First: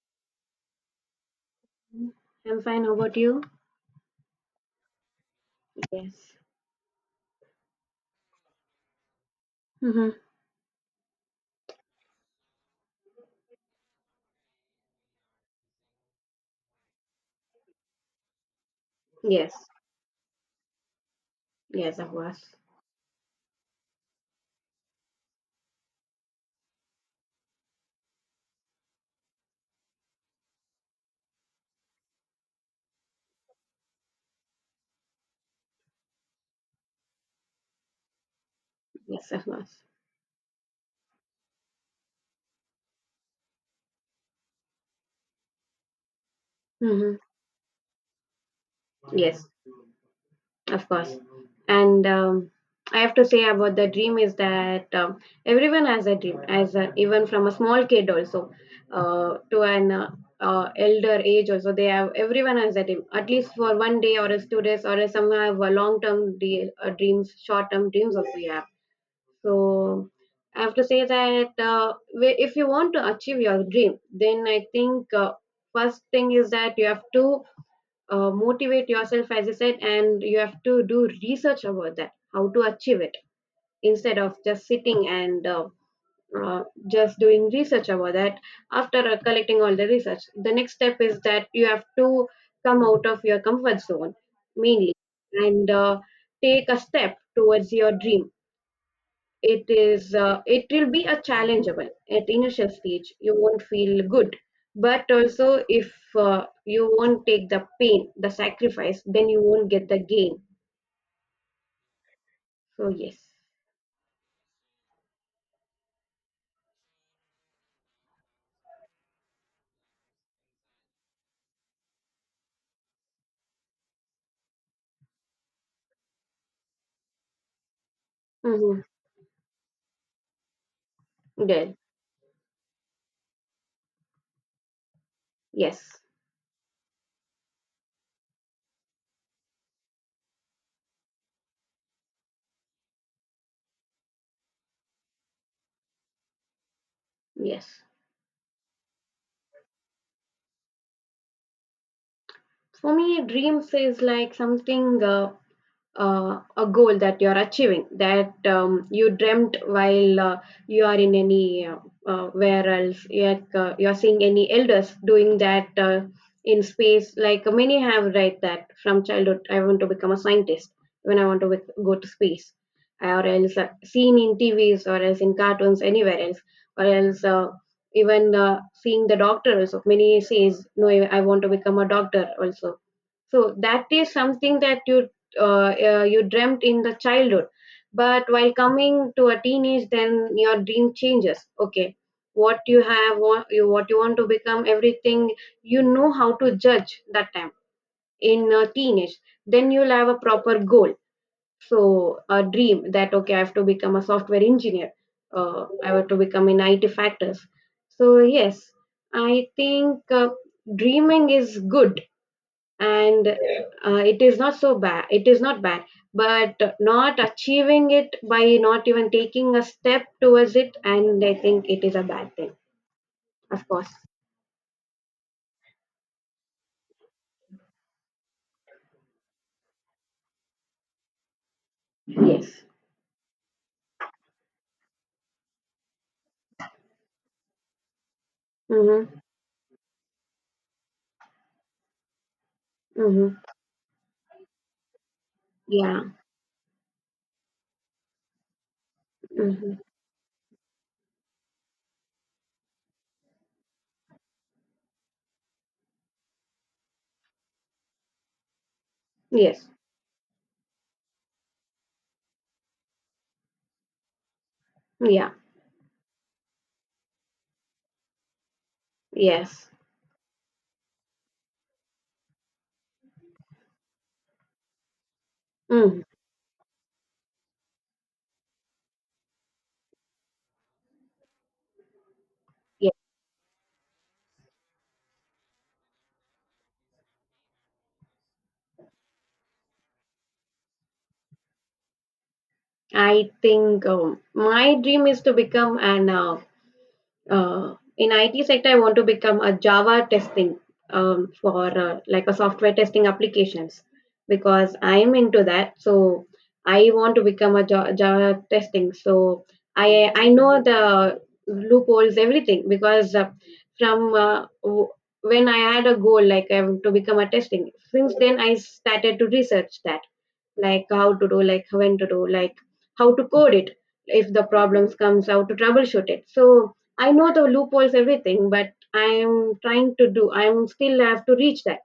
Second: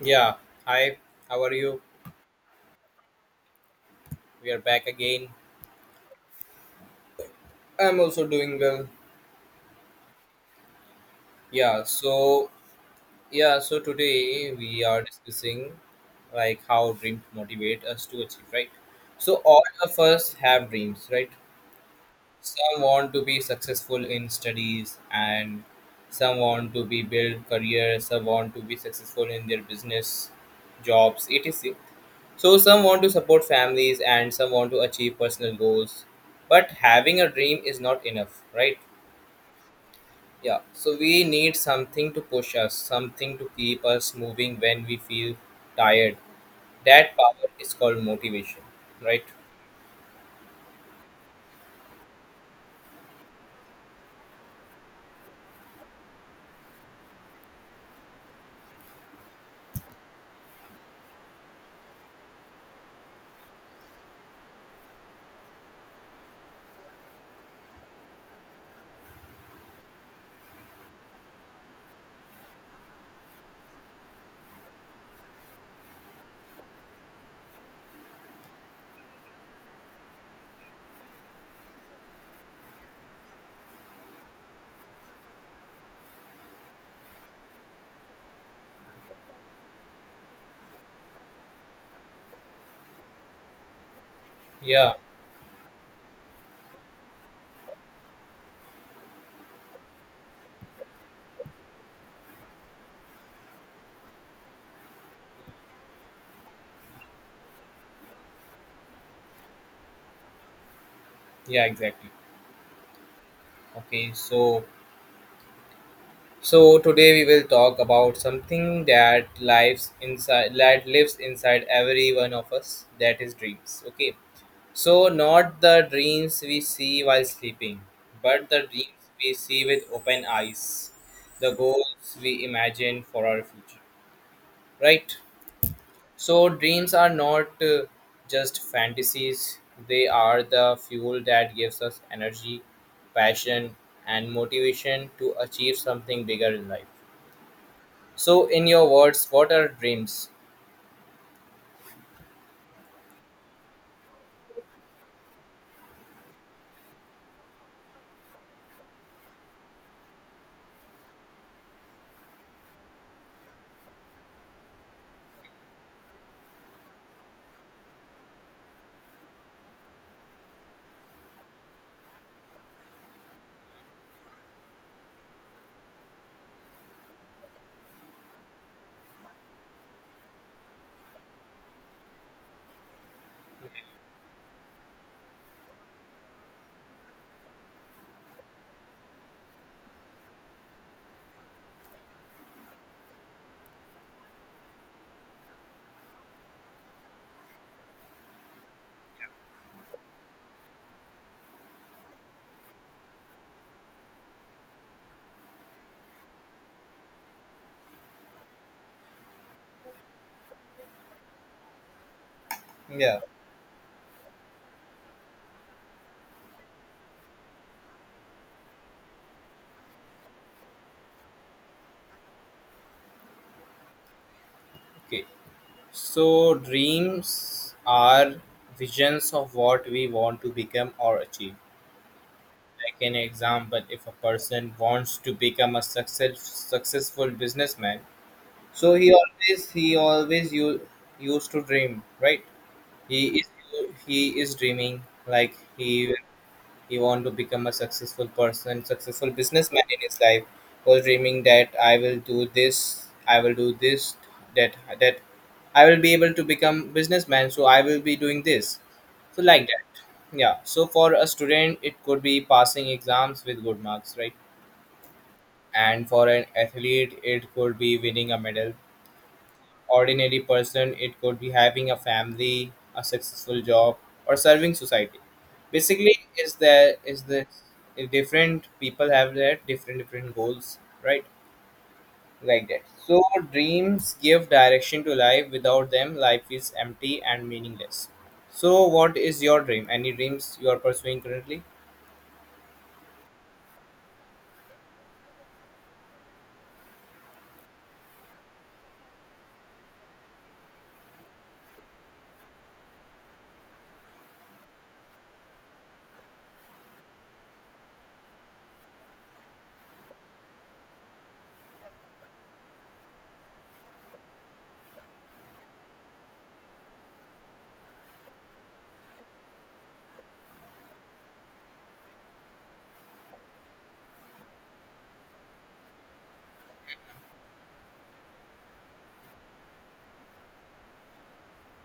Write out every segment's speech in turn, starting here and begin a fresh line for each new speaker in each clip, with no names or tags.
Yeah, hi, how are you?
I'm fine. How about you?
We are back again.
Yes.
I'm also doing well.
Mm-hmm.
Yeah, so yeah, so today we are discussing like how dreams motivate us to achieve, right? So all
Yes.
of us have dreams, right?
Yes, of course.
Some want to be successful in studies and some want to be build career, some want to be successful in their business, jobs, etc. So some want to support families and some want to achieve personal goals. But having a dream is not enough, right?
Yes, of course.
Yeah. So we need something to push us, something to keep us moving when we feel tired. That
Mm-hmm.
power is called motivation, right?
Yes, of course. And I have to say about the dream is that everyone has a dream, as a, even from a small kid also to an elder age also they have everyone has a dream at least for 1 day or as 2 days or as some have a long term dreams, short term dreams also. Yeah. So I have to say that if you want to achieve your dream, then I think first thing is that you have to motivate yourself, as I said, and you have to do research about that, how to achieve it, instead of just sitting and uh, just doing research about that. After collecting all the research, the next step is that you have to come out of your comfort zone
Yeah.
mainly and take a step towards your dream. It is it will be a challengeable at initial stage. You won't feel good, but also if you won't take the pain the sacrifice then you won't get the gain.
Yeah, exactly.
So yes.
Okay. So today we will talk about something that lives inside every one of us that is dreams. Okay. So, not the dreams we see while sleeping, but the
Mm-hmm.
dreams we see with open eyes, the
Good.
goals we imagine for our future, right?
Yes.
So, dreams are not just fantasies, they are the fuel that gives us energy, passion, and motivation to achieve something bigger in life.
Yes.
So, in your words, what are dreams?
For me dreams is like something a goal that you are achieving that you dreamt while you are in any where else like you are seeing any elders doing that in space, like many have, right? That from childhood I want to become a scientist, when I want to go to space, or else seen in tvs or else in cartoons anywhere else, or else even seeing the doctors many says no I want to become a doctor also. So that is something that you you dreamt in the childhood, but while coming to a teenage, then your dream changes. Okay, what you have, what you want to become, everything, you know how to judge that time in a teenage. Then you'll have a proper goal. So a dream that okay, I have to become a software engineer. I have to become in IT factors. So yes, I think dreaming is good
Yeah.
and it is not so bad, it is not bad, but not achieving it by not even taking a step towards it and I think it is a bad thing, of course.
Okay. So, dreams are visions of what we want to become or achieve.
Yes.
Like an example, if a person wants to become a success, successful businessman, so
Mm-hmm.
used to dream, right? He
Mm-hmm.
is he is dreaming like
Yeah.
he wanted to become a successful person, successful
Mm-hmm.
businessman in his life. Was dreaming that I will do this, I will do this, that I will be able to become businessman. So I will be doing this. So like
Yes.
that. Yeah. So for a student, it could be passing exams with good marks, right?
Yeah.
And for an athlete, it could be winning a medal.
Yes.
Ordinary person, it could be having a family, a successful job, or serving society.
Mm-hmm.
Basically is there is the different people have their different goals, right? Like that.
Yeah.
So dreams give direction to life. Without them life is empty and meaningless. So what is your dream? Any dreams you are pursuing currently?
I think my dream is to become an in IT sector. I want to become a Java testing, for like a software testing applications, because I am into that. So I want to become a Java testing. So I know the loopholes, everything, because from uh, w- when I had a goal like to become a testing, since then I started to research that, like how to do, like when to do, like how to code it, if the problems comes how to troubleshoot it. So I know the loopholes everything but I'm trying to do. I'm still have to reach that.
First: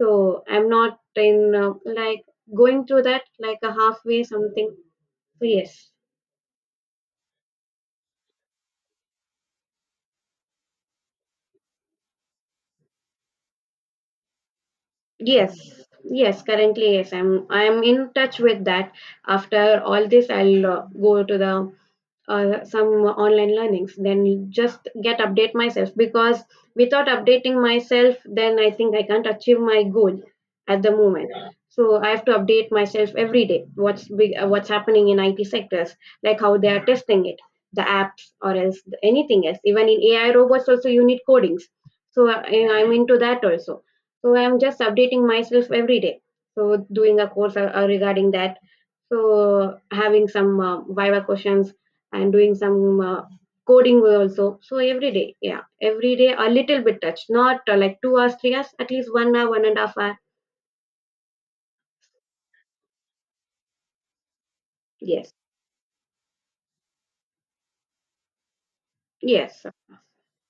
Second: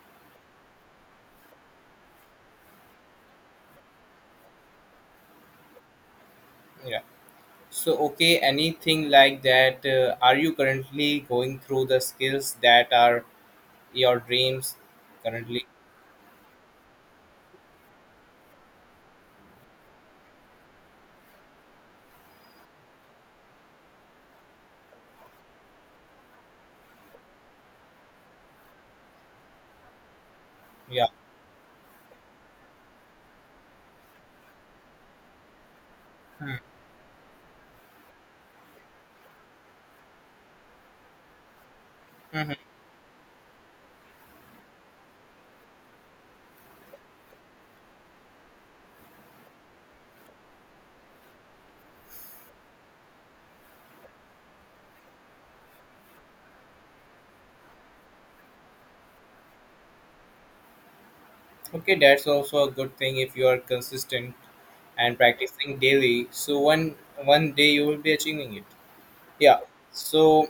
So I'm not in like going through that like a halfway something. So yes.
Yeah, so okay, anything like that, are you currently going through the skills that are your dreams
Yes.
currently?
Yes, currently. Yes, I'm in touch with that. After all this I'll go to the some online learnings, then just get update myself, because without updating myself then I think I can't achieve my goal at the
Yeah.
moment. So I have to update myself every day, what's big, what's happening in it sectors, like how they are testing it, the apps or else anything else. Even in ai robots also you need codings. So
Hmm.
I'm into that also. So I'm just updating myself every day, so doing a course regarding that, so having some viva questions and doing some coding also. So every day, yeah, every day a little bit touch, not like 2 hours 3 hours, at least 1 hour 1.5 hours.
Okay, that's also a good thing if you are consistent and
Yes.
practicing daily. So one one day you will be achieving it. Yeah.
Yes,
So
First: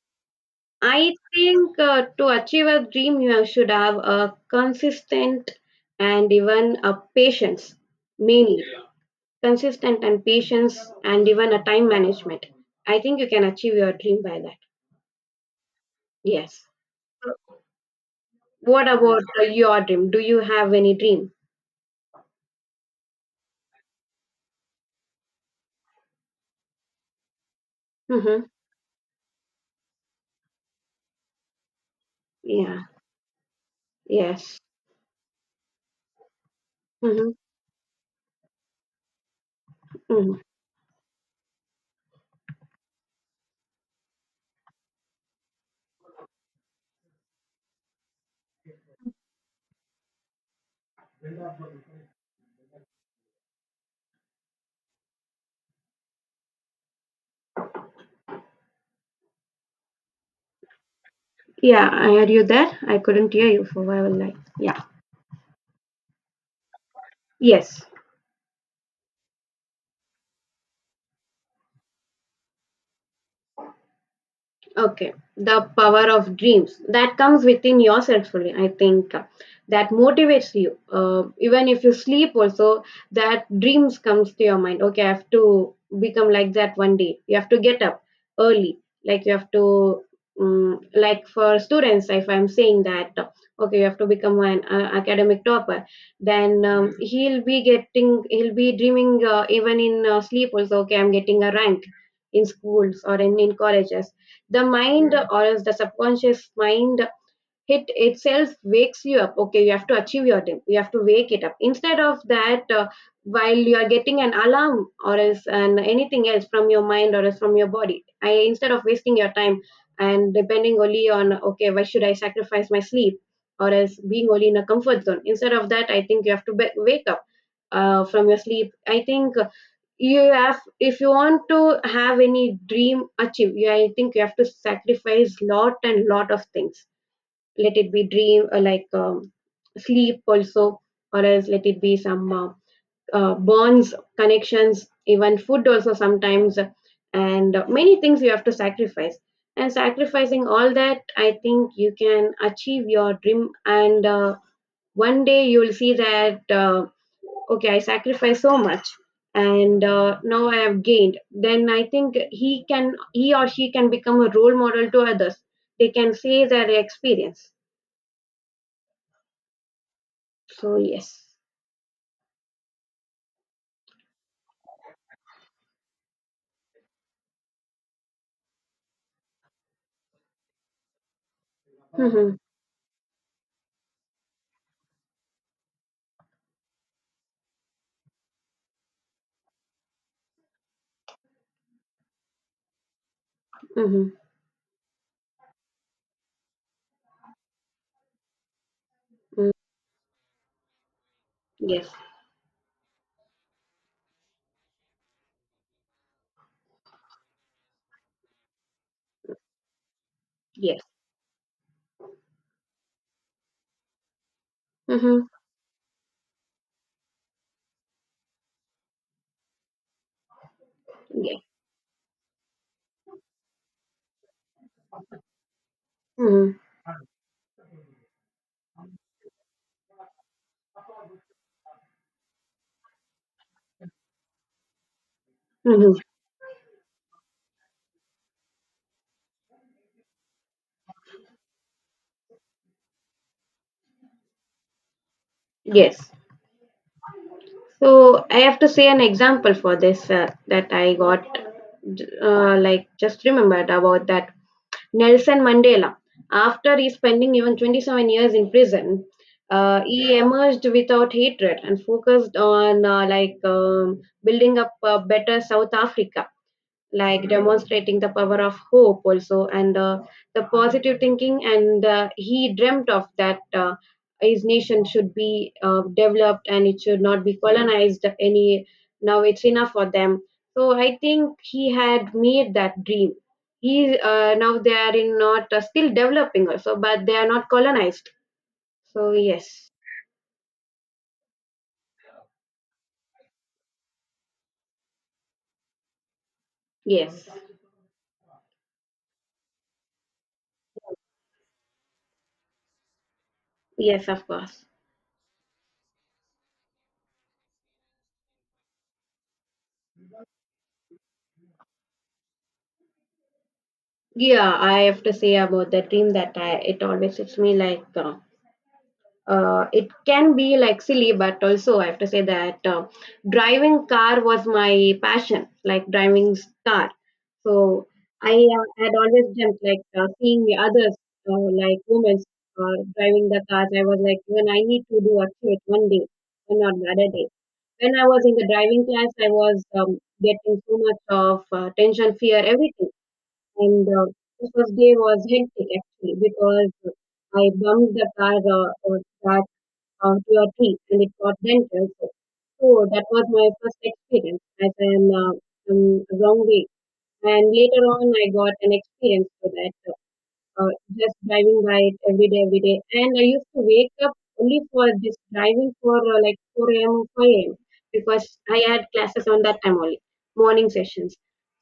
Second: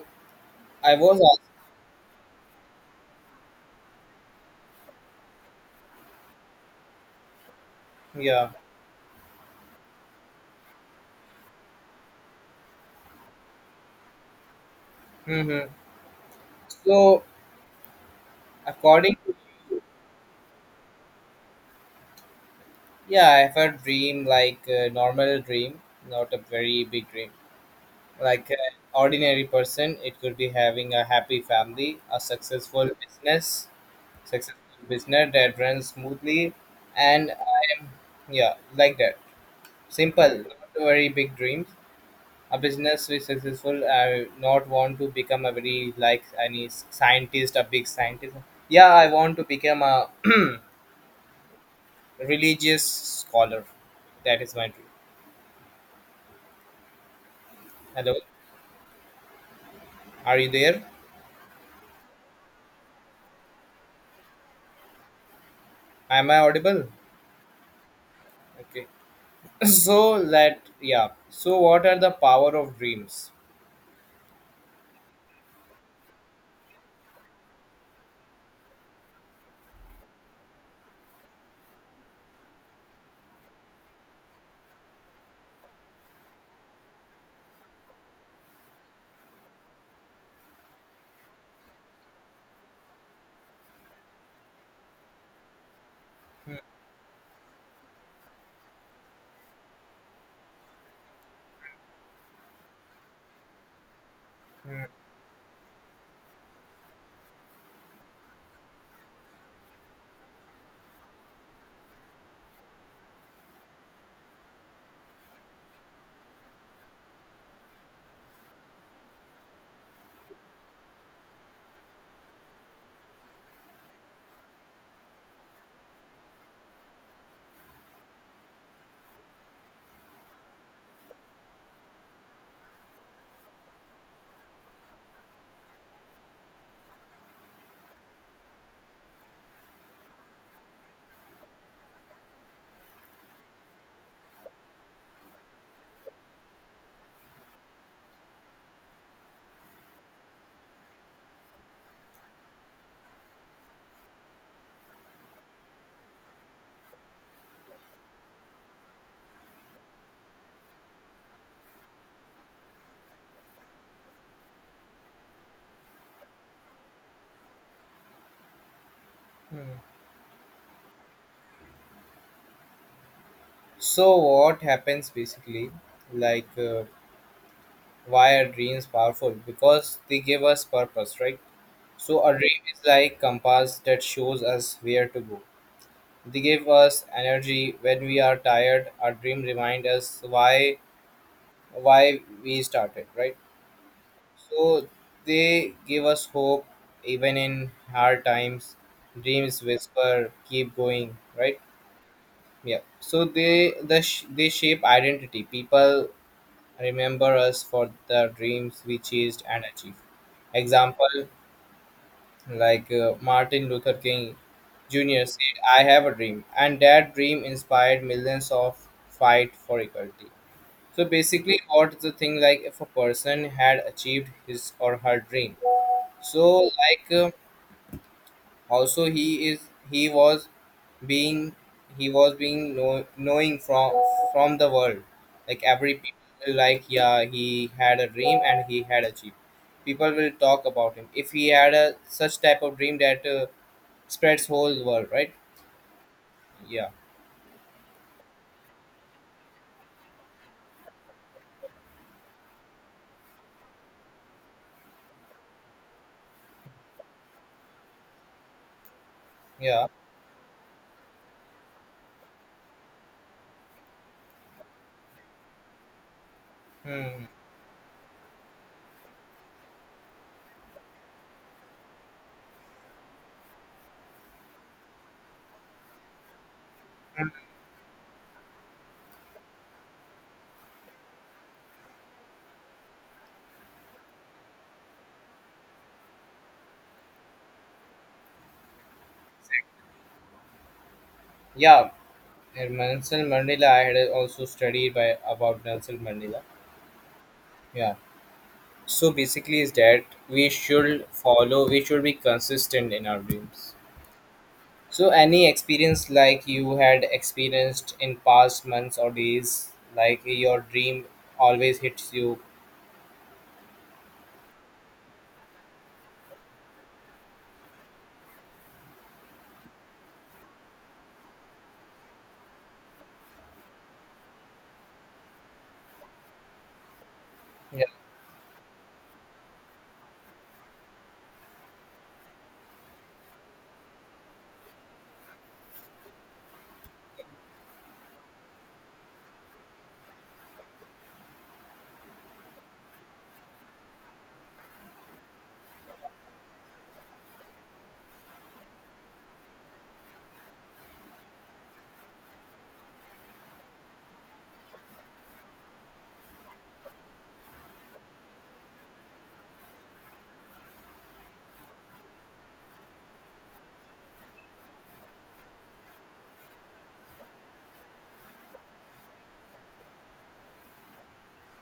I
I
was asked.
think to achieve a dream you should have a consistent and even a patience,
Yeah.
mainly consistent and patience and even a time management. I think you can achieve your dream by that.
Mm-hmm.
Yes.
So
What
according,
about
to,
your dream, do you have any dream?
yeah, I have a dream like a normal dream, not a very big dream. Like
Mm-hmm.
an ordinary person, it could be having a happy family, a
Yeah. Yes.
successful business that runs smoothly,
Mm-hmm.
and yeah, like that. Simple,
Mm-hmm.
not very big dreams. A business is successful. I not want to become a very like any scientist, a big scientist. Yeah, I want to become a religious scholar. That is my dream. Hello, are you there?
Yeah. I, are you there? I couldn't hear you for a while. Like, yeah.
Am I audible?
Yes.
Okay. So that yeah. So what are the power of dreams?
Okay, the power of dreams that comes within yourself only. I think that motivates you. Even if you sleep, also that dreams comes to your mind. Okay, I have to become like that one day. You have to get up early. Like you have to, like for students, if I'm saying that, okay, you have to become an academic topper. Then Hmm. He'll be getting, he'll be dreaming even in sleep also. Okay, I'm getting a rank in schools or in colleges. The
Hmm.
mind or else the subconscious mind, it itself wakes you up. Okay, you have to achieve your thing, you have to wake it up, instead of that while you are getting an alarm or else and anything else from your mind or else from your body. I, instead of wasting your time and depending only on okay why should I sacrifice my sleep or else being only in a comfort zone, instead of that I think you have to wake up from your sleep. I think you have, if you want to have any dream achieve, you, I think you have to sacrifice lot and lot of things. Let it be dream, sleep also, or else let it be some bonds connections, even food also sometimes, and many things you have to sacrifice. And sacrificing all that I think you can achieve your dream, and one day you'll see that okay I sacrificed so much, and now I have gained, then I think he can, he or she can become a role model to others. They can say their experience.
Hmm.
So yes.
So what happens basically? Like why are dreams powerful? Because they give us purpose, right? So a
Mm-hmm.
dream is like compass that shows us where to go. They give us energy when we are tired. Our dream remind us why we started, right?
Mm-hmm.
So they give us hope even in hard times.
Mm.
Dreams whisper, keep going, right?
Yes.
Yeah. So they shape identity. People remember us for the dreams we chased and achieved.
Yes.
Example like Martin Luther King Jr.
Mm-hmm.
said, I have a dream. And that dream inspired millions of fight for equality. So
Yes.
basically what the thing like if a person had achieved his or her dream. So
Mm-hmm.
like also he is he was being knowing from the world. Like every
Mm-hmm.
people will like yeah he had a dream and he had achieved. People will talk about him. If he had a such type of dream that spreads whole world, right?
Yes.
Yeah,
So I have to say an example for this that I got, like just remembered about that, Nelson Mandela. After he spending even 27 years in prison,
yeah,
he emerged without hatred and focused on building up a better South Africa,
hmm.
like demonstrating the power of hope also and the positive thinking. And he dreamt of that his nation should be developed and it should not be colonized any, now it's enough for them. So I think he had made that dream. He now they are in not still developing also but they are not colonized. So yes.
Yeah. And Nelson Mandela, I had also studied by about Nelson Mandela.
Yes.
Yeah. So basically, is that we should be consistent in our dreams.
Yes, of course.
So any experience like you had experienced in past months or days, like your dream always hits you.
Yeah, I have to say about the dream that I, it always hits me like it can be like silly, but also I have to say that driving car was my passion, like driving car. So I had always dreamt like seeing the others, like women driving the cars. I was like, even I need to do actually one day, and not the other day. When I was in the driving class, I was getting so much of tension, fear, everything. And this was day was hectic actually because I bumped the car that to your teeth and it got dental. So, so that was my first experience as an wrong way. And later on, I got an experience for that, uh, just driving by it every day, every day. And I used to wake up only for just driving for like 4 a.m. or 5 a.m. because I had classes on that time only, morning sessions.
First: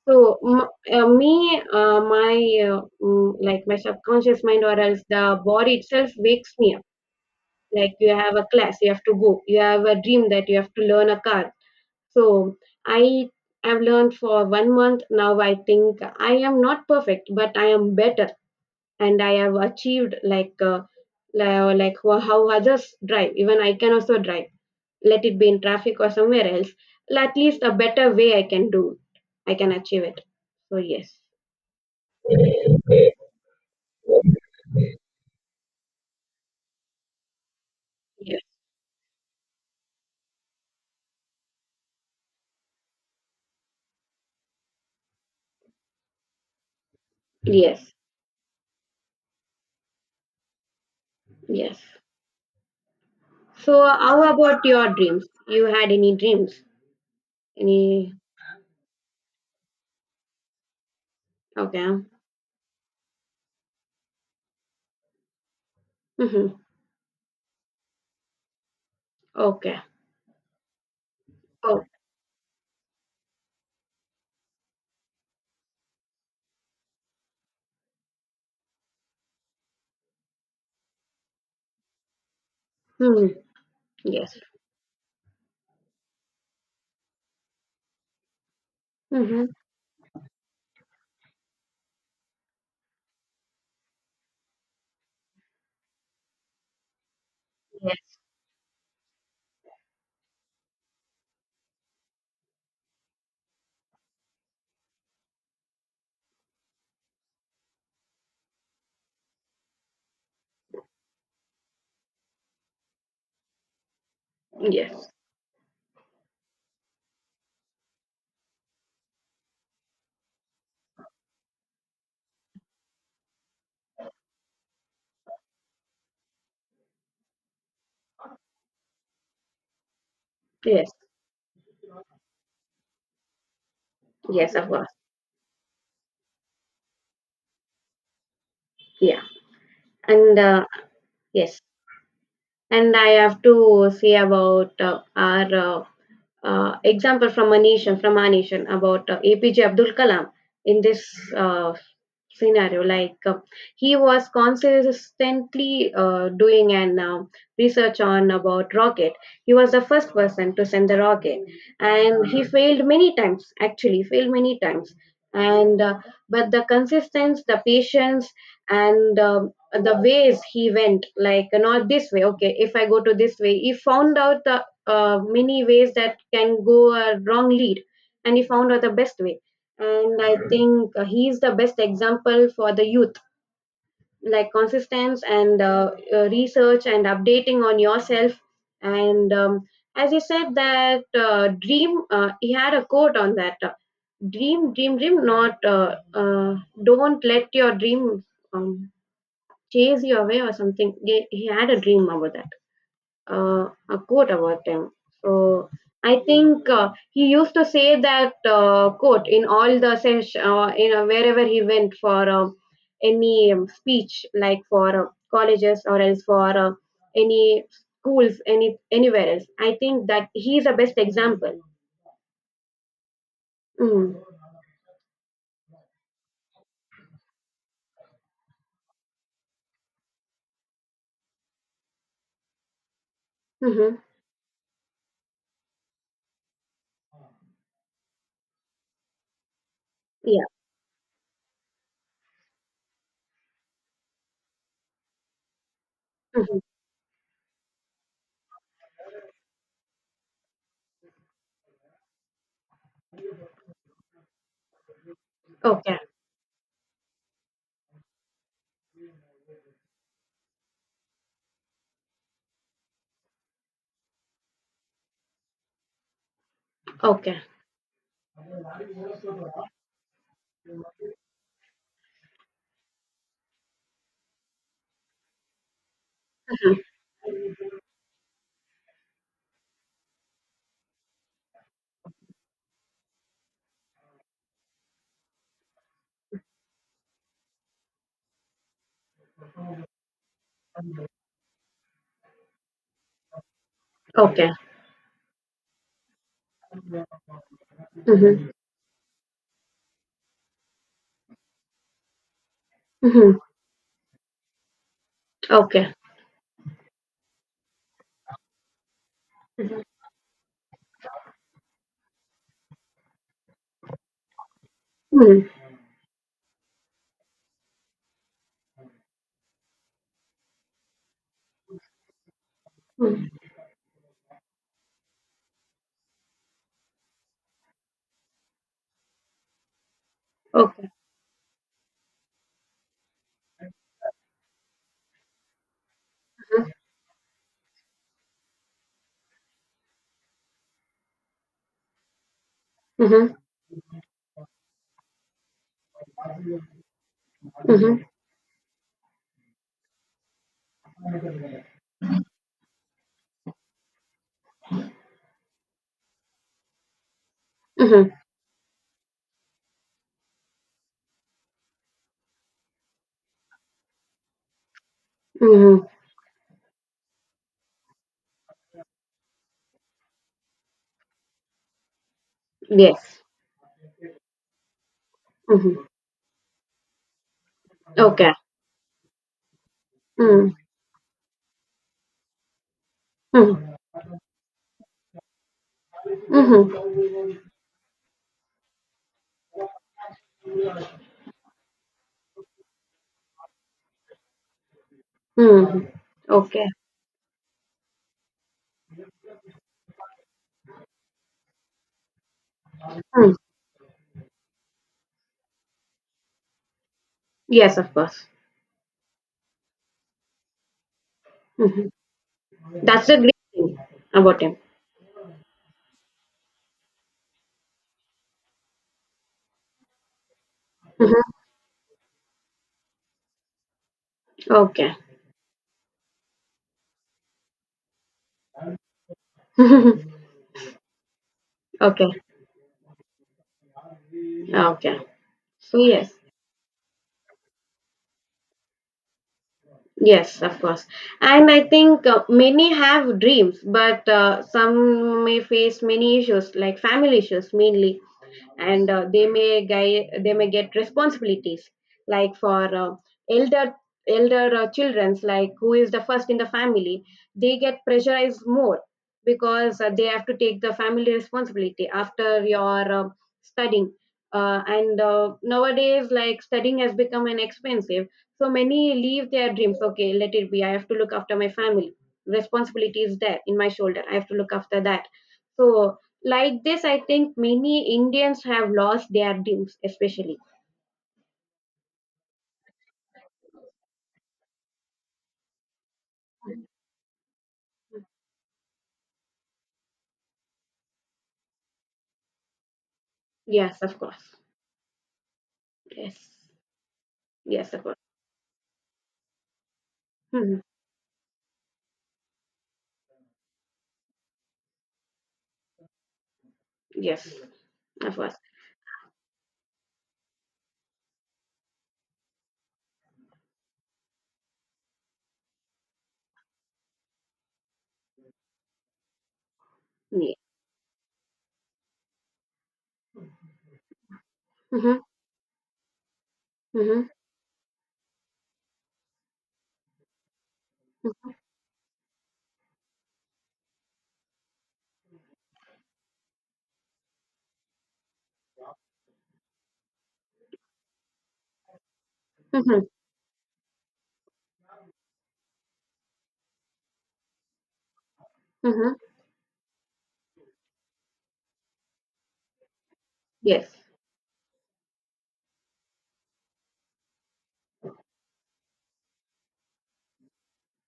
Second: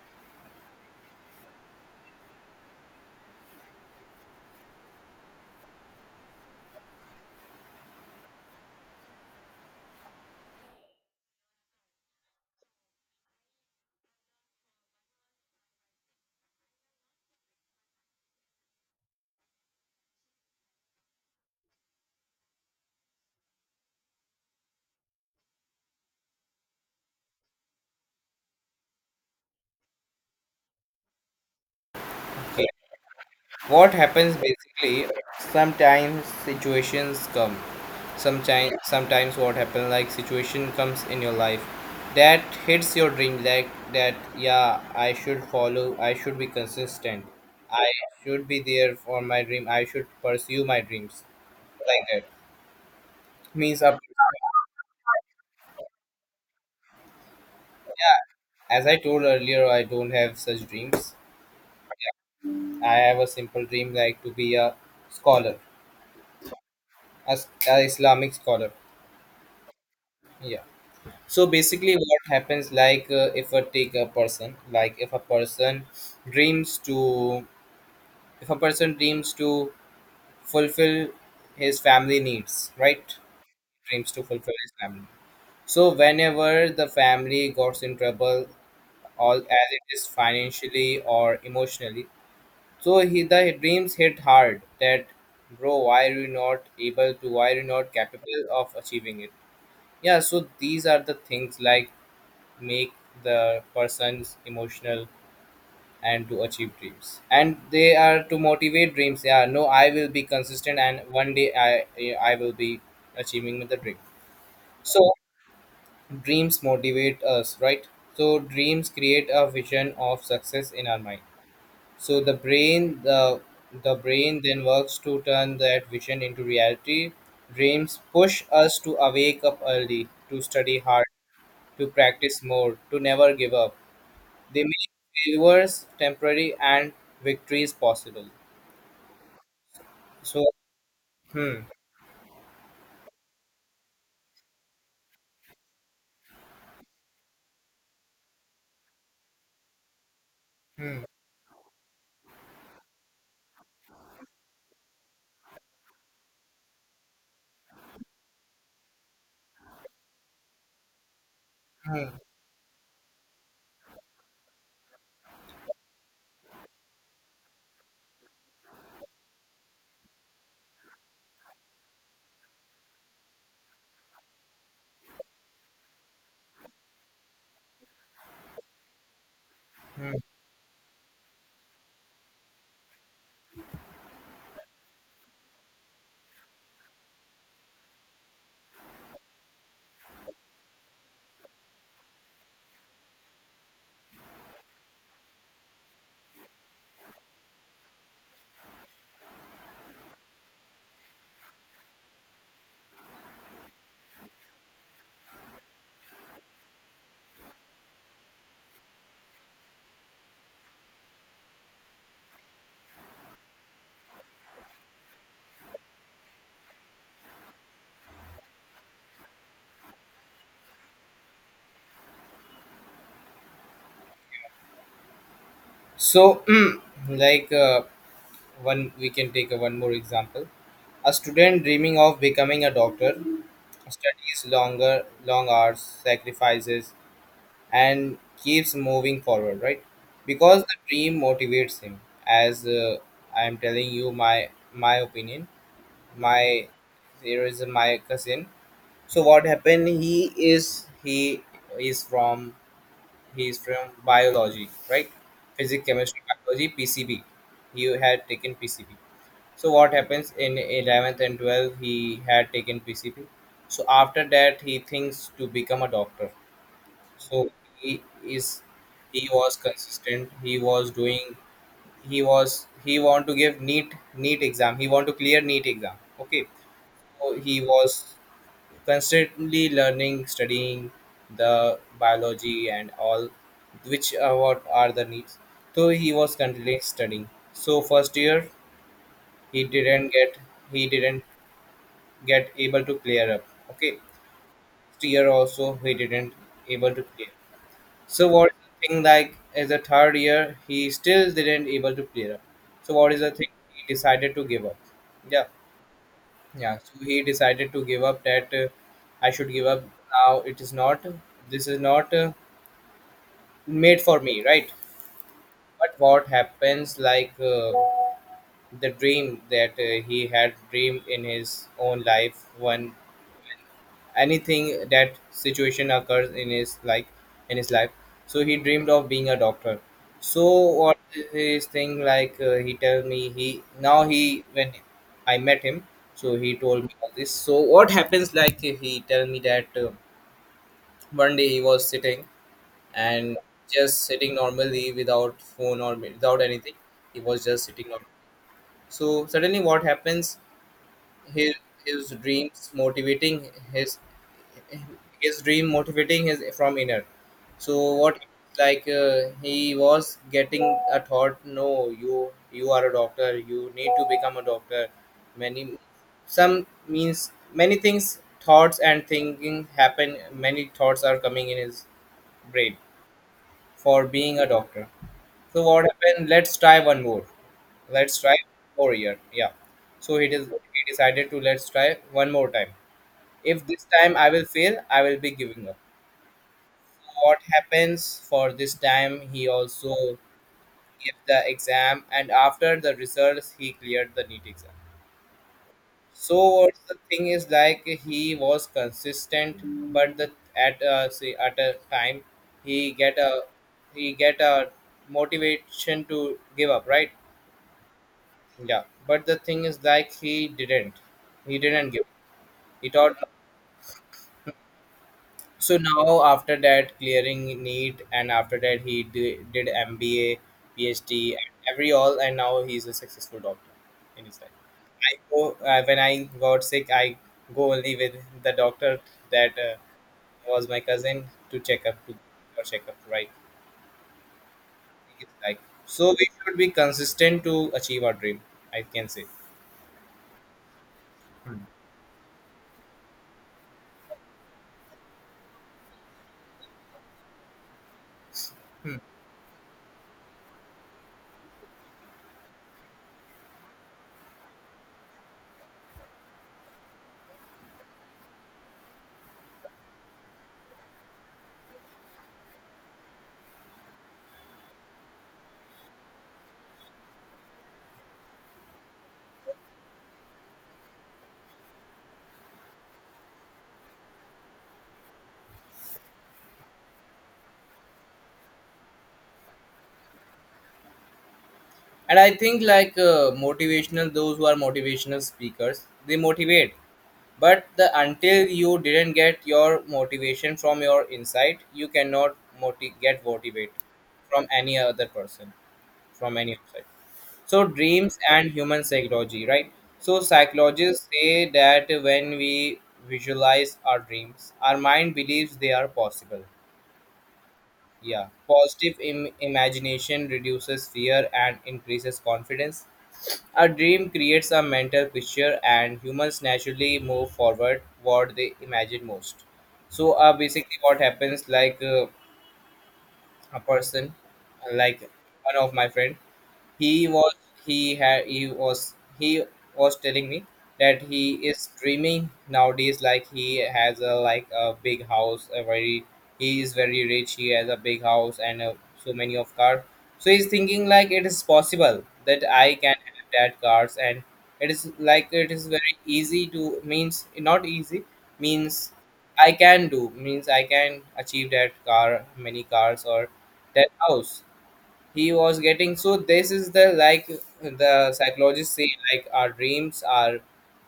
So m- uh, me, uh, my like my subconscious mind or else the body itself wakes me up, like you have a class you have to go, you have a dream that you have to learn a car. So I have learned for 1 month now. I think I am not perfect but I am better, and I have achieved like how others drive, even I can also drive, let it be in traffic or somewhere else. At least a better way I can do, I can achieve it. So yes.
Yeah. What happens basically? sometimes situations come
Yes.
sometimes sometimes what happens like situation comes in your life that hits your dream like that. Yeah, I should follow, I should be consistent, I
Yes.
should be there for my dream, I should pursue my dreams
Yes.
like that. Means
So
up.
how about your dreams, you had any dreams, any?
Yeah, as I told earlier, I don't have such dreams.
Okay.
I have a simple dream like to be a scholar,
Mhm.
as a islamic scholar.
Okay.
Yeah. So
Oh.
basically what happens like if I take a person like if a person dreams to if a person dreams to fulfill his family needs, right?
Mhm.
Dreams to
Yes.
fulfill his family. So whenever the family got in trouble, all
Mhm.
as it is financially or emotionally, so he the dreams hit hard that bro, why are you not able to, why are you not
Yes.
capable of achieving it? Yeah, so these are the things like make the persons emotional and to achieve dreams and they are to motivate dreams. Yeah, no, I will be consistent and one day I will be achieving the dream. So
Yes.
dreams motivate us, right? So dreams create a vision of success in our mind. So the brain then works to turn that vision into reality. Dreams push us to awake up early, to study
Yes.
hard, to practice more, to never give up.
Yes.
They
Of
make
course.
failures temporary and victories possible.
Yeah. And
So, hmm,
yes. And I have to say about our example from a nation, from our nation about APJ Abdul Kalam in
hmm,
this uh, scenario like he was consistently doing an research on about rocket. He was the first person to send the rocket,
hmm,
and he failed many times, actually failed many times. And But the consistency, the patience, and the ways he went, like not this way. Okay, if I go to this way, he found out the many ways that can go a wrong lead, and he found out the best way.
hmm.
And I think he is the best example for the youth. Like consistency and research and updating on yourself, and as he said that dream, he had a quote on that. Dream, dream, dream. Not don't let your dream, um, chase you away or something. He had a dream about that, a quote about him. So I think he used to say that quote in all the session, wherever he went for any speech, like for colleges or else for any schools, any anywhere else. I think that he is the best example. Mm.
So like one, we can take one more example. A student dreaming of becoming a doctor
Mm-hmm.
studies longer, long hours, sacrifices, and keeps moving forward, right?
Yeah.
Because the dream motivates him. As I am telling you, my opinion,
Mm-hmm.
my there is my cousin. So what happened? Is from he is from biology, right? Physics,
Okay.
chemistry, biology, PCB. He had taken PCB. So what happens in eleventh and twelfth? He had taken PCB. So after that, he thinks to become a doctor.
Okay.
So he is he was consistent. He was doing. He was he want to give neat exam. He want to clear neat exam. Okay.
Mhm.
So he was constantly learning, studying the biology and all, which are what are the needs. So he was continually studying. So first year he didn't get he didn't get able to clear up. Okay.
Okay.
Next year also he didn't able to clear. So
Mm-hmm.
what is the thing like as a third year he still didn't able to clear up. So what is the
Mm-hmm.
thing he decided to give up? Yeah.
Okay.
Yeah, so he decided to give up that I should give
Mm-hmm.
up now. It is not, This is not made for me, right?
Okay.
But what happens, like the dream that he had dreamed in his own life, one
Mm-hmm.
anything that situation occurs in his like in his life. So he dreamed of being a doctor. So
Okay.
what his thing like he tell me he now he when I met him, so he told me all this. So what happens like he tell me that one day he was sitting
Mm-hmm.
and just sitting normally without phone or without anything. He was just sitting
Mm-hmm.
normally. So suddenly what happens, his his dreams motivating his his dream motivating his from inner. So
Mm-hmm.
what like he was getting a thought, no, you you are a doctor, you need to become a doctor. Many
Mm-hmm.
some means many things thoughts and thinking happen. Many thoughts are coming in his brain
Yes.
for being a doctor. So what
Mhm.
happened? Let's
Okay.
try more year. Yeah. So
Mm.
he decided to let's try one more time.
Mm.
If this time I will fail, I will be giving up.
Mhm.
What happens for this time, he also gave the exam. And after the results he cleared the neat exam.
Mhm.
So
Okay.
what's the thing is like he was consistent, but the at say at a time he get a
Mm.
he get a motivation to give up, right?
Yes, of course.
Yeah, but the thing is like he didn't
Mhm.
give, he
That's the
thought.
great thing about him.
So now after that clearing NEET, and after that he did MBA,
Mhm.
PhD, and every all, and now he's a successful doctor in his life.
Okay.
I go when I got sick, I go only with the doctor that was my cousin to check up
Okay.
to or check up, right.
Okay.
It's like
So yes.
so we should be consistent to achieve our dream. I can say.
Yes, of course. And I think many have dreams, but some may face many issues like family issues mainly. And
Hmm.
they may get responsibilities like for elder elder children's, like who is the first in the family, they get pressurized more because they have to take the family responsibility after your studying. And Nowadays, like studying has become an expensive, so many leave their dreams. Okay, let it be, I have to look after my family. Responsibility is there in my shoulder, I have to look after that. So like this, I think many Indians have lost their dues, especially.
And I think like motivational, those who are motivational speakers, they motivate. But the, until you didn't get your motivation from your inside, you cannot get motivate
Yes, of course.
from any other person,
Yes.
from any outside. So
Yes, of course.
dreams and human psychology, right? So
Hmm.
psychologists say that when we visualize our dreams, our mind believes they are possible.
Yes, of
Yeah,
course.
positive imagination reduces fear and increases confidence. A dream creates a mental picture, and humans naturally move forward what they imagine most. So,
Yeah.
basically, what happens like a person,
Hmm.
like one of my friend, he
Hmm.
was he was telling me that he is dreaming nowadays, like he has a, like a big house, a very, he is very rich, he has a big house, and so many of cars. So he's thinking like it is possible that I
Hmm.
can have that cars. And it is like, it is very easy to, means not easy, means
Hmm.
I can do, means I can achieve that car, many cars, or
Yes.
that house, he was getting. So this is the, like the psychologists say, like our dreams are,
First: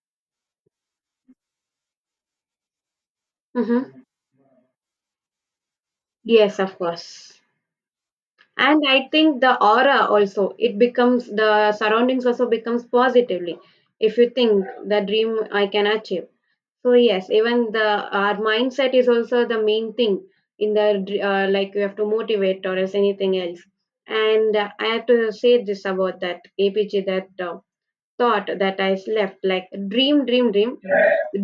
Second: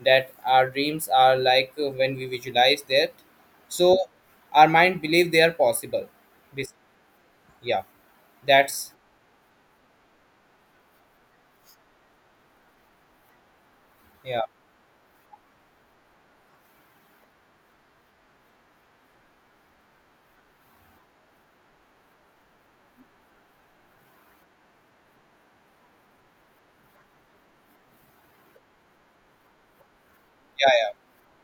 that our dreams are like when we visualize that.
Hmm.
So our mind believe they are possible.
Yes,
Bas-
of course.
yeah,
And
that's,
I think the aura also, it becomes the surroundings also becomes positively. If you
yeah,
think the dream I can achieve. So yes, even the our mindset is also the main thing in the like you have to motivate or as anything else. And I have to say this about that APG that thought that I left like dream, dream,
yeah,
dream.
yeah,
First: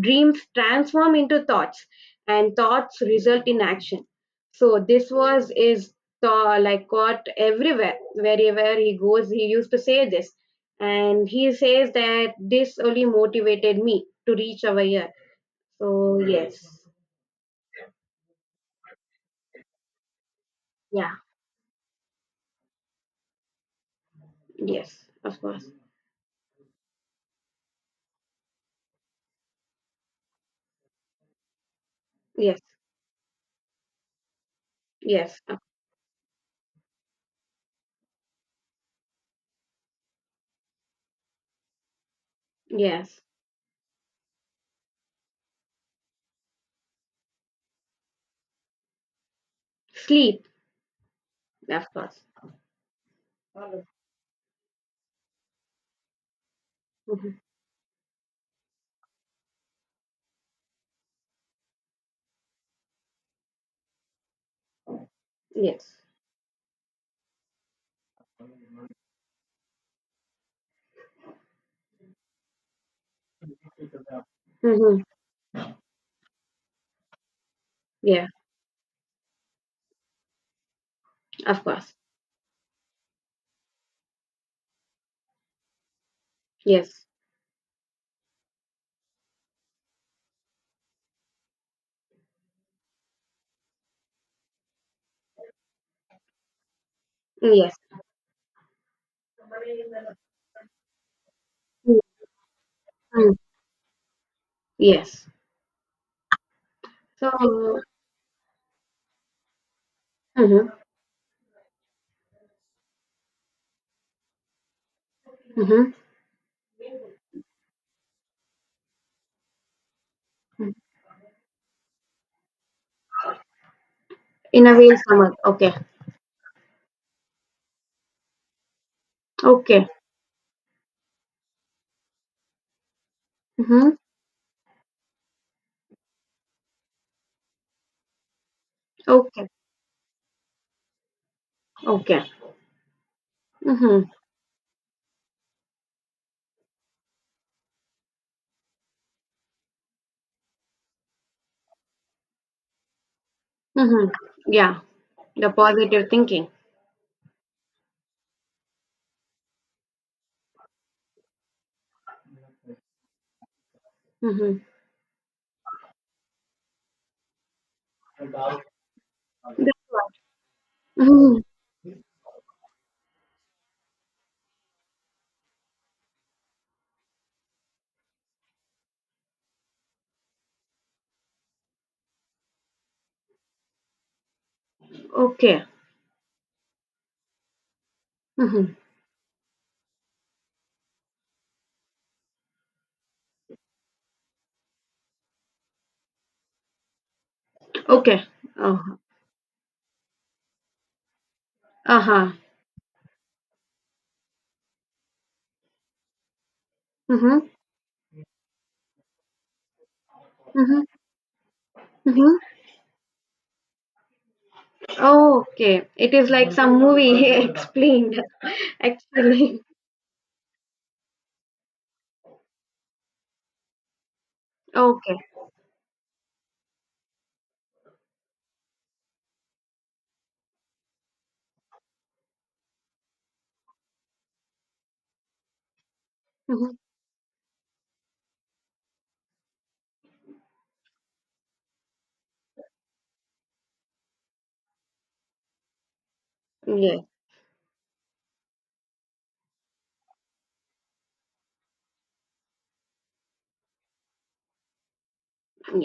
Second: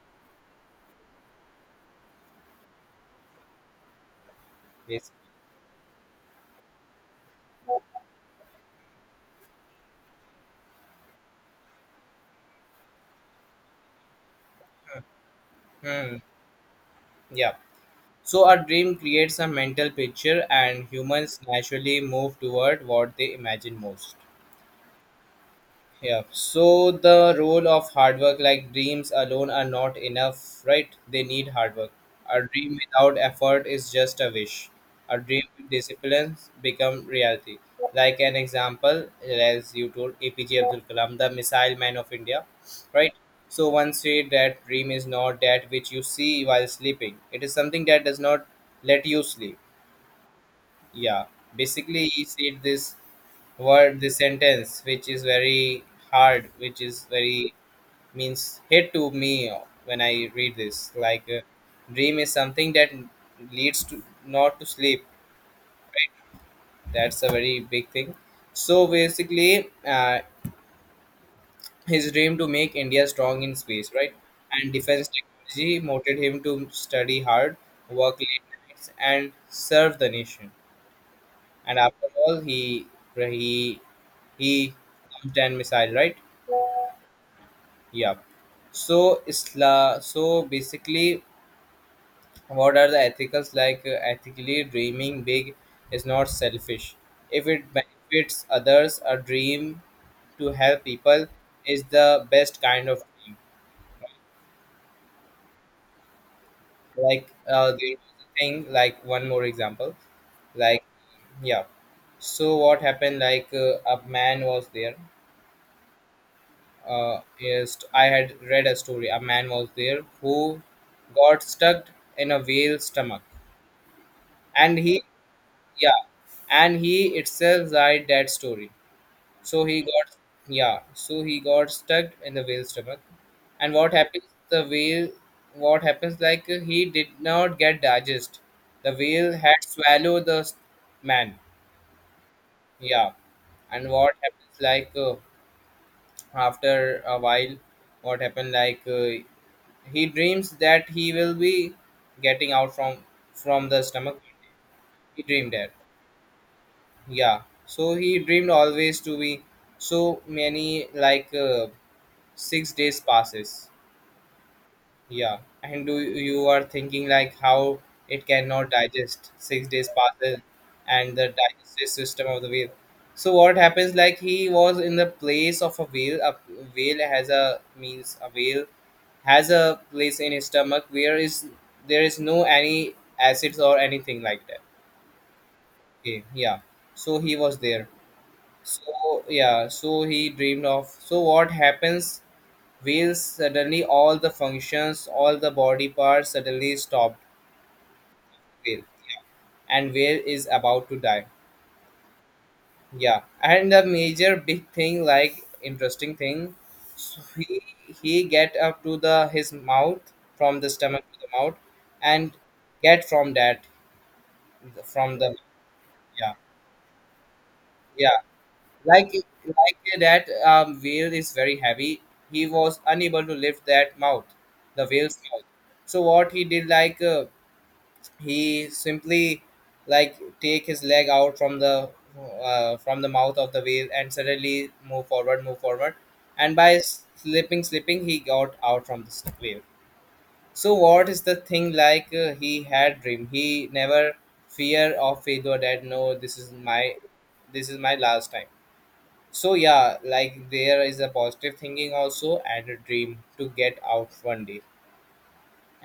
Dreams transform into thoughts, and thoughts result in action. So
yes.
this was is Like caught everywhere, wherever he goes. He used to say this, and he says that this only motivated me to reach our year.
Hmm,
So yes,
yeah. So our dream creates a mental picture, and
yeah,
humans naturally move toward what they imagine most.
yes, of course,
Yeah. So the role of hard work, like dreams alone are not enough, right? They need hard work. A
yes,
dream without effort is just a wish. A
yes,
dream
of-
with discipline become reality. Like an example, as you told, APJ Abdul Kalam, the missile man of India, right?
yes.
So one said that dream is not that which you see while sleeping. It is something that does not let you sleep.
Sleep,
Yeah.
of
Basically,
course.
he said this word, the sentence which is very hard, which is
Hmm.
very, means hit to me when I read this, like dream is something that leads to not to sleep.
Yes.
That's a very big thing. So basically, his dream to make India strong in space, right, and
Hmm.
defense technology motivated him to study hard, work
Yeah,
late nights and serve the nation.
of
And
course.
after all, he he launched an missile, right?
Yes.
Yeah. So Isla. So basically, what are the ethicals like? Ethically, dreaming big is not selfish. If it
Yes.
benefits others, a dream to help people is the best kind of
Mm.
dream.
Yes.
Like
So.
there thing. Like one more example.
Mm-hmm.
Like, yeah. So what happened? Like a man was there.
Mm-hmm.
Is, I had read a story. A man was there who got stuck in a whale's stomach,
In a
and
way,
he,
summer. Okay.
yeah, and he itself died, that story. So he
Okay.
got, yeah, so he got stuck in the whale's stomach. And what
Mm-hmm.
happens, the whale, what happens like he did not get digest, the whale
Okay.
had swallowed the man.
Okay.
Yeah. And
Mm-hmm.
what happens like after a while, what happened like he dreams that he will be getting out from the
Mm-hmm.
stomach.
Yeah.
He
The
dreamed that.
positive thinking.
Yeah, so he dreamed always to be so many, like 6 days passes.
Mm-hmm.
Yeah, and do you are thinking like how it cannot digest, six
That's
days
what.
passes, and the
Mm-hmm.
digestive system of the whale. So what happens like he was in the place of a whale. A whale has a, means a whale has a place in his stomach where is, there is no any acids or anything like that.
Okay.
Okay, yeah. So he was there.
Mm-hmm.
So yeah, so he dreamed of. So what happens? Wheels, suddenly all the functions, all the body parts suddenly stopped.
Okay.
Whale,
Uh-huh.
and whale is about to die.
Uh-huh.
Yeah, and the major big thing, like interesting thing, so
Mm-hmm.
he get up to the his mouth, from the
Mm-hmm.
stomach to the mouth, and
Mm-hmm.
get from that, from the,
Okay, it is
yeah,
like some movie
yeah.
explained,
Like
actually.
like that whale is very heavy. He was unable to lift that mouth, the
Okay.
whale's mouth. So what he did, like he simply, like take his leg out from the, from the mouth of the whale, and suddenly move forward, and by
Mhm.
slipping, slipping, he got out from the whale. So what is the thing, like he had dream? He never fear of failure that no, this is my,
Yeah,
this is my last time. So yeah, like there is a positive thinking also, and a dream to get out one day.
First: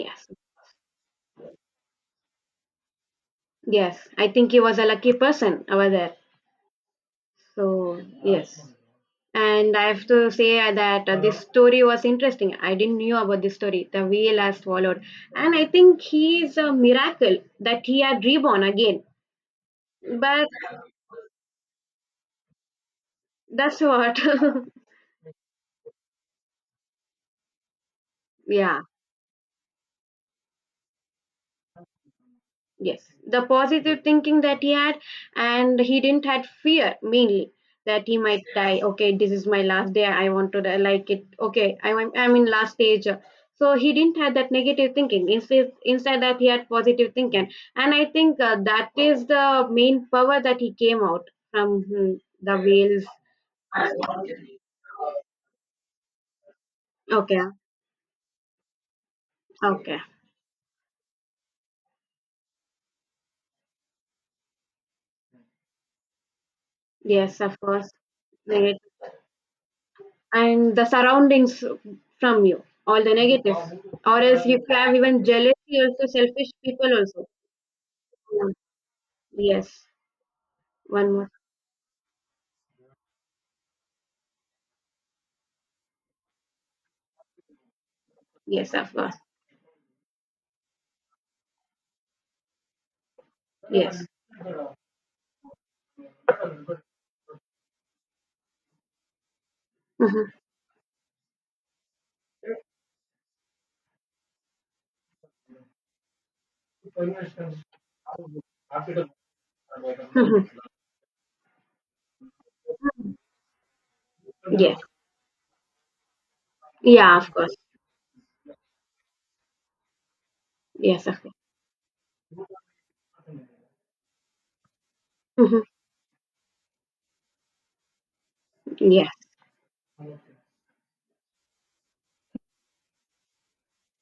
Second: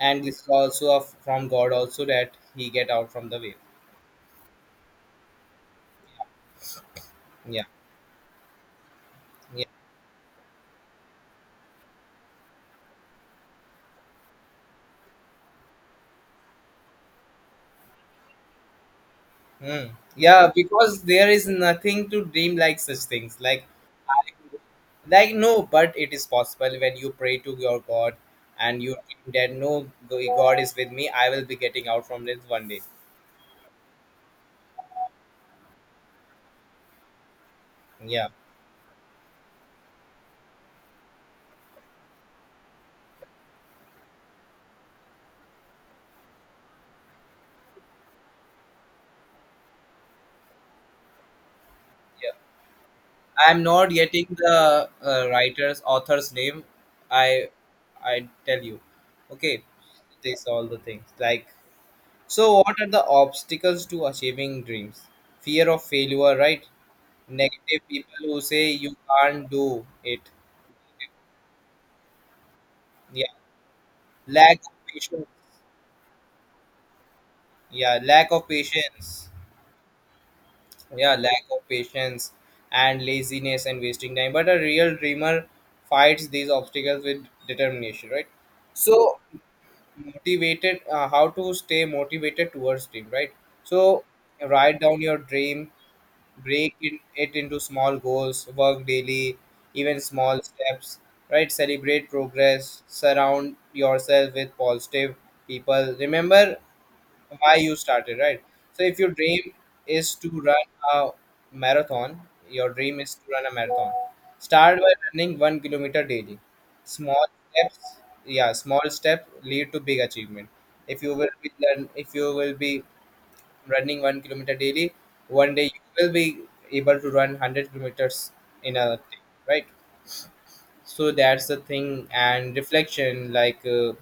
And this is also a, from God also that he get out from the way.
yes. I think he was a lucky person over there.
Yeah.
So, yes.
Yeah.
And I have to say that this story was interesting. I didn't knew about this story, the whale has swallowed. And I think he is a miracle that he had reborn again.
Hmm.
But
Yeah, because there is nothing to dream like such things. Like
that's what.
I, like no, but it is possible when you pray to your God and
Yeah.
you think that no, God is with me, I will be getting out from this one day.
Yes, the positive thinking that he had, and he didn't had fear mainly, that he
Yeah.
might die. Okay, this is my last day, I want to die like it. I'm in last stage. So he didn't have that negative thinking, instead instead that he had positive thinking. And I think that is the main power that he came out from, hmm,
Yeah.
the whales.
I'm not getting the writer's author's name.
Okay.
I I tell you. Okay,
Okay.
this all the things like. So what are the obstacles to achieving dreams? Fear of failure, right?
Yes, of
Negative
course.
people who say you can't do it.
And the surroundings from you, all the
Yeah,
negatives. Or else
lack
you
of
have even
patience.
jealousy, also selfish people also.
Yeah, lack of
Mm.
patience.
Yes, one
Yeah,
more.
lack of patience and laziness and wasting time. But a real dreamer fights these obstacles with determination, right?
Yes, of course.
So motivated, how to stay motivated towards dream, right?
Yes.
So write down your dream, break in, it into small goals, work daily, even
Mhm.
small steps, right, celebrate progress, surround yourself with positive people, remember why you started, right? So if your dream is to
Mhm.
run a marathon, your dream is to run a marathon. Start
Yes.
by running 1 kilometer daily.
Yeah,
Small
of course.
steps, yeah, small step lead to big achievement. If
Yes,
you
of
will
course.
be learn, if you will be running 1 kilometer daily, one
Mhm.
day you will be able to run 100 kilometers in a
Yes.
day, right? So that's the thing. And reflection, like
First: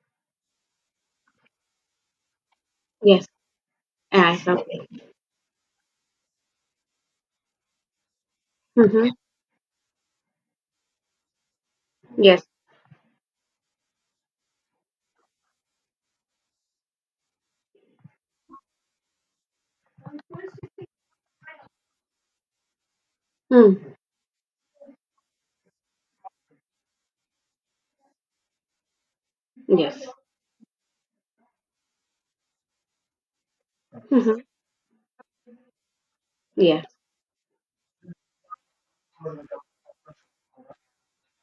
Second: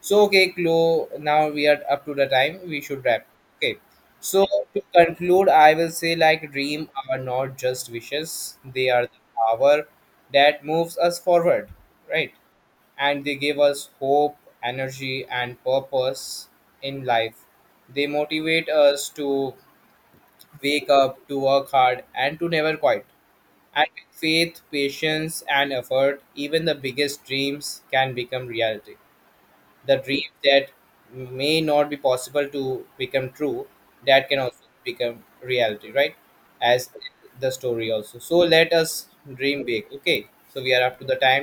so okay, Chloe, now we are up to the time, we should wrap.
Yes.
Okay. So
Yes.
to
Okay.
conclude, I will say like dream are not just wishes, they are
Mhm.
the power that moves us forward, right?
Yes.
And they give us hope, energy and purpose in life. They motivate us to wake up, to work hard and to never quit.
Mm.
And with faith, patience and effort, even the biggest dreams can become reality. The
Yes.
dreams that may not be possible to become true, that can
Mhm.
also become reality, right,
Yes.
as the story also. So let us dream big, okay, so we are up to the time.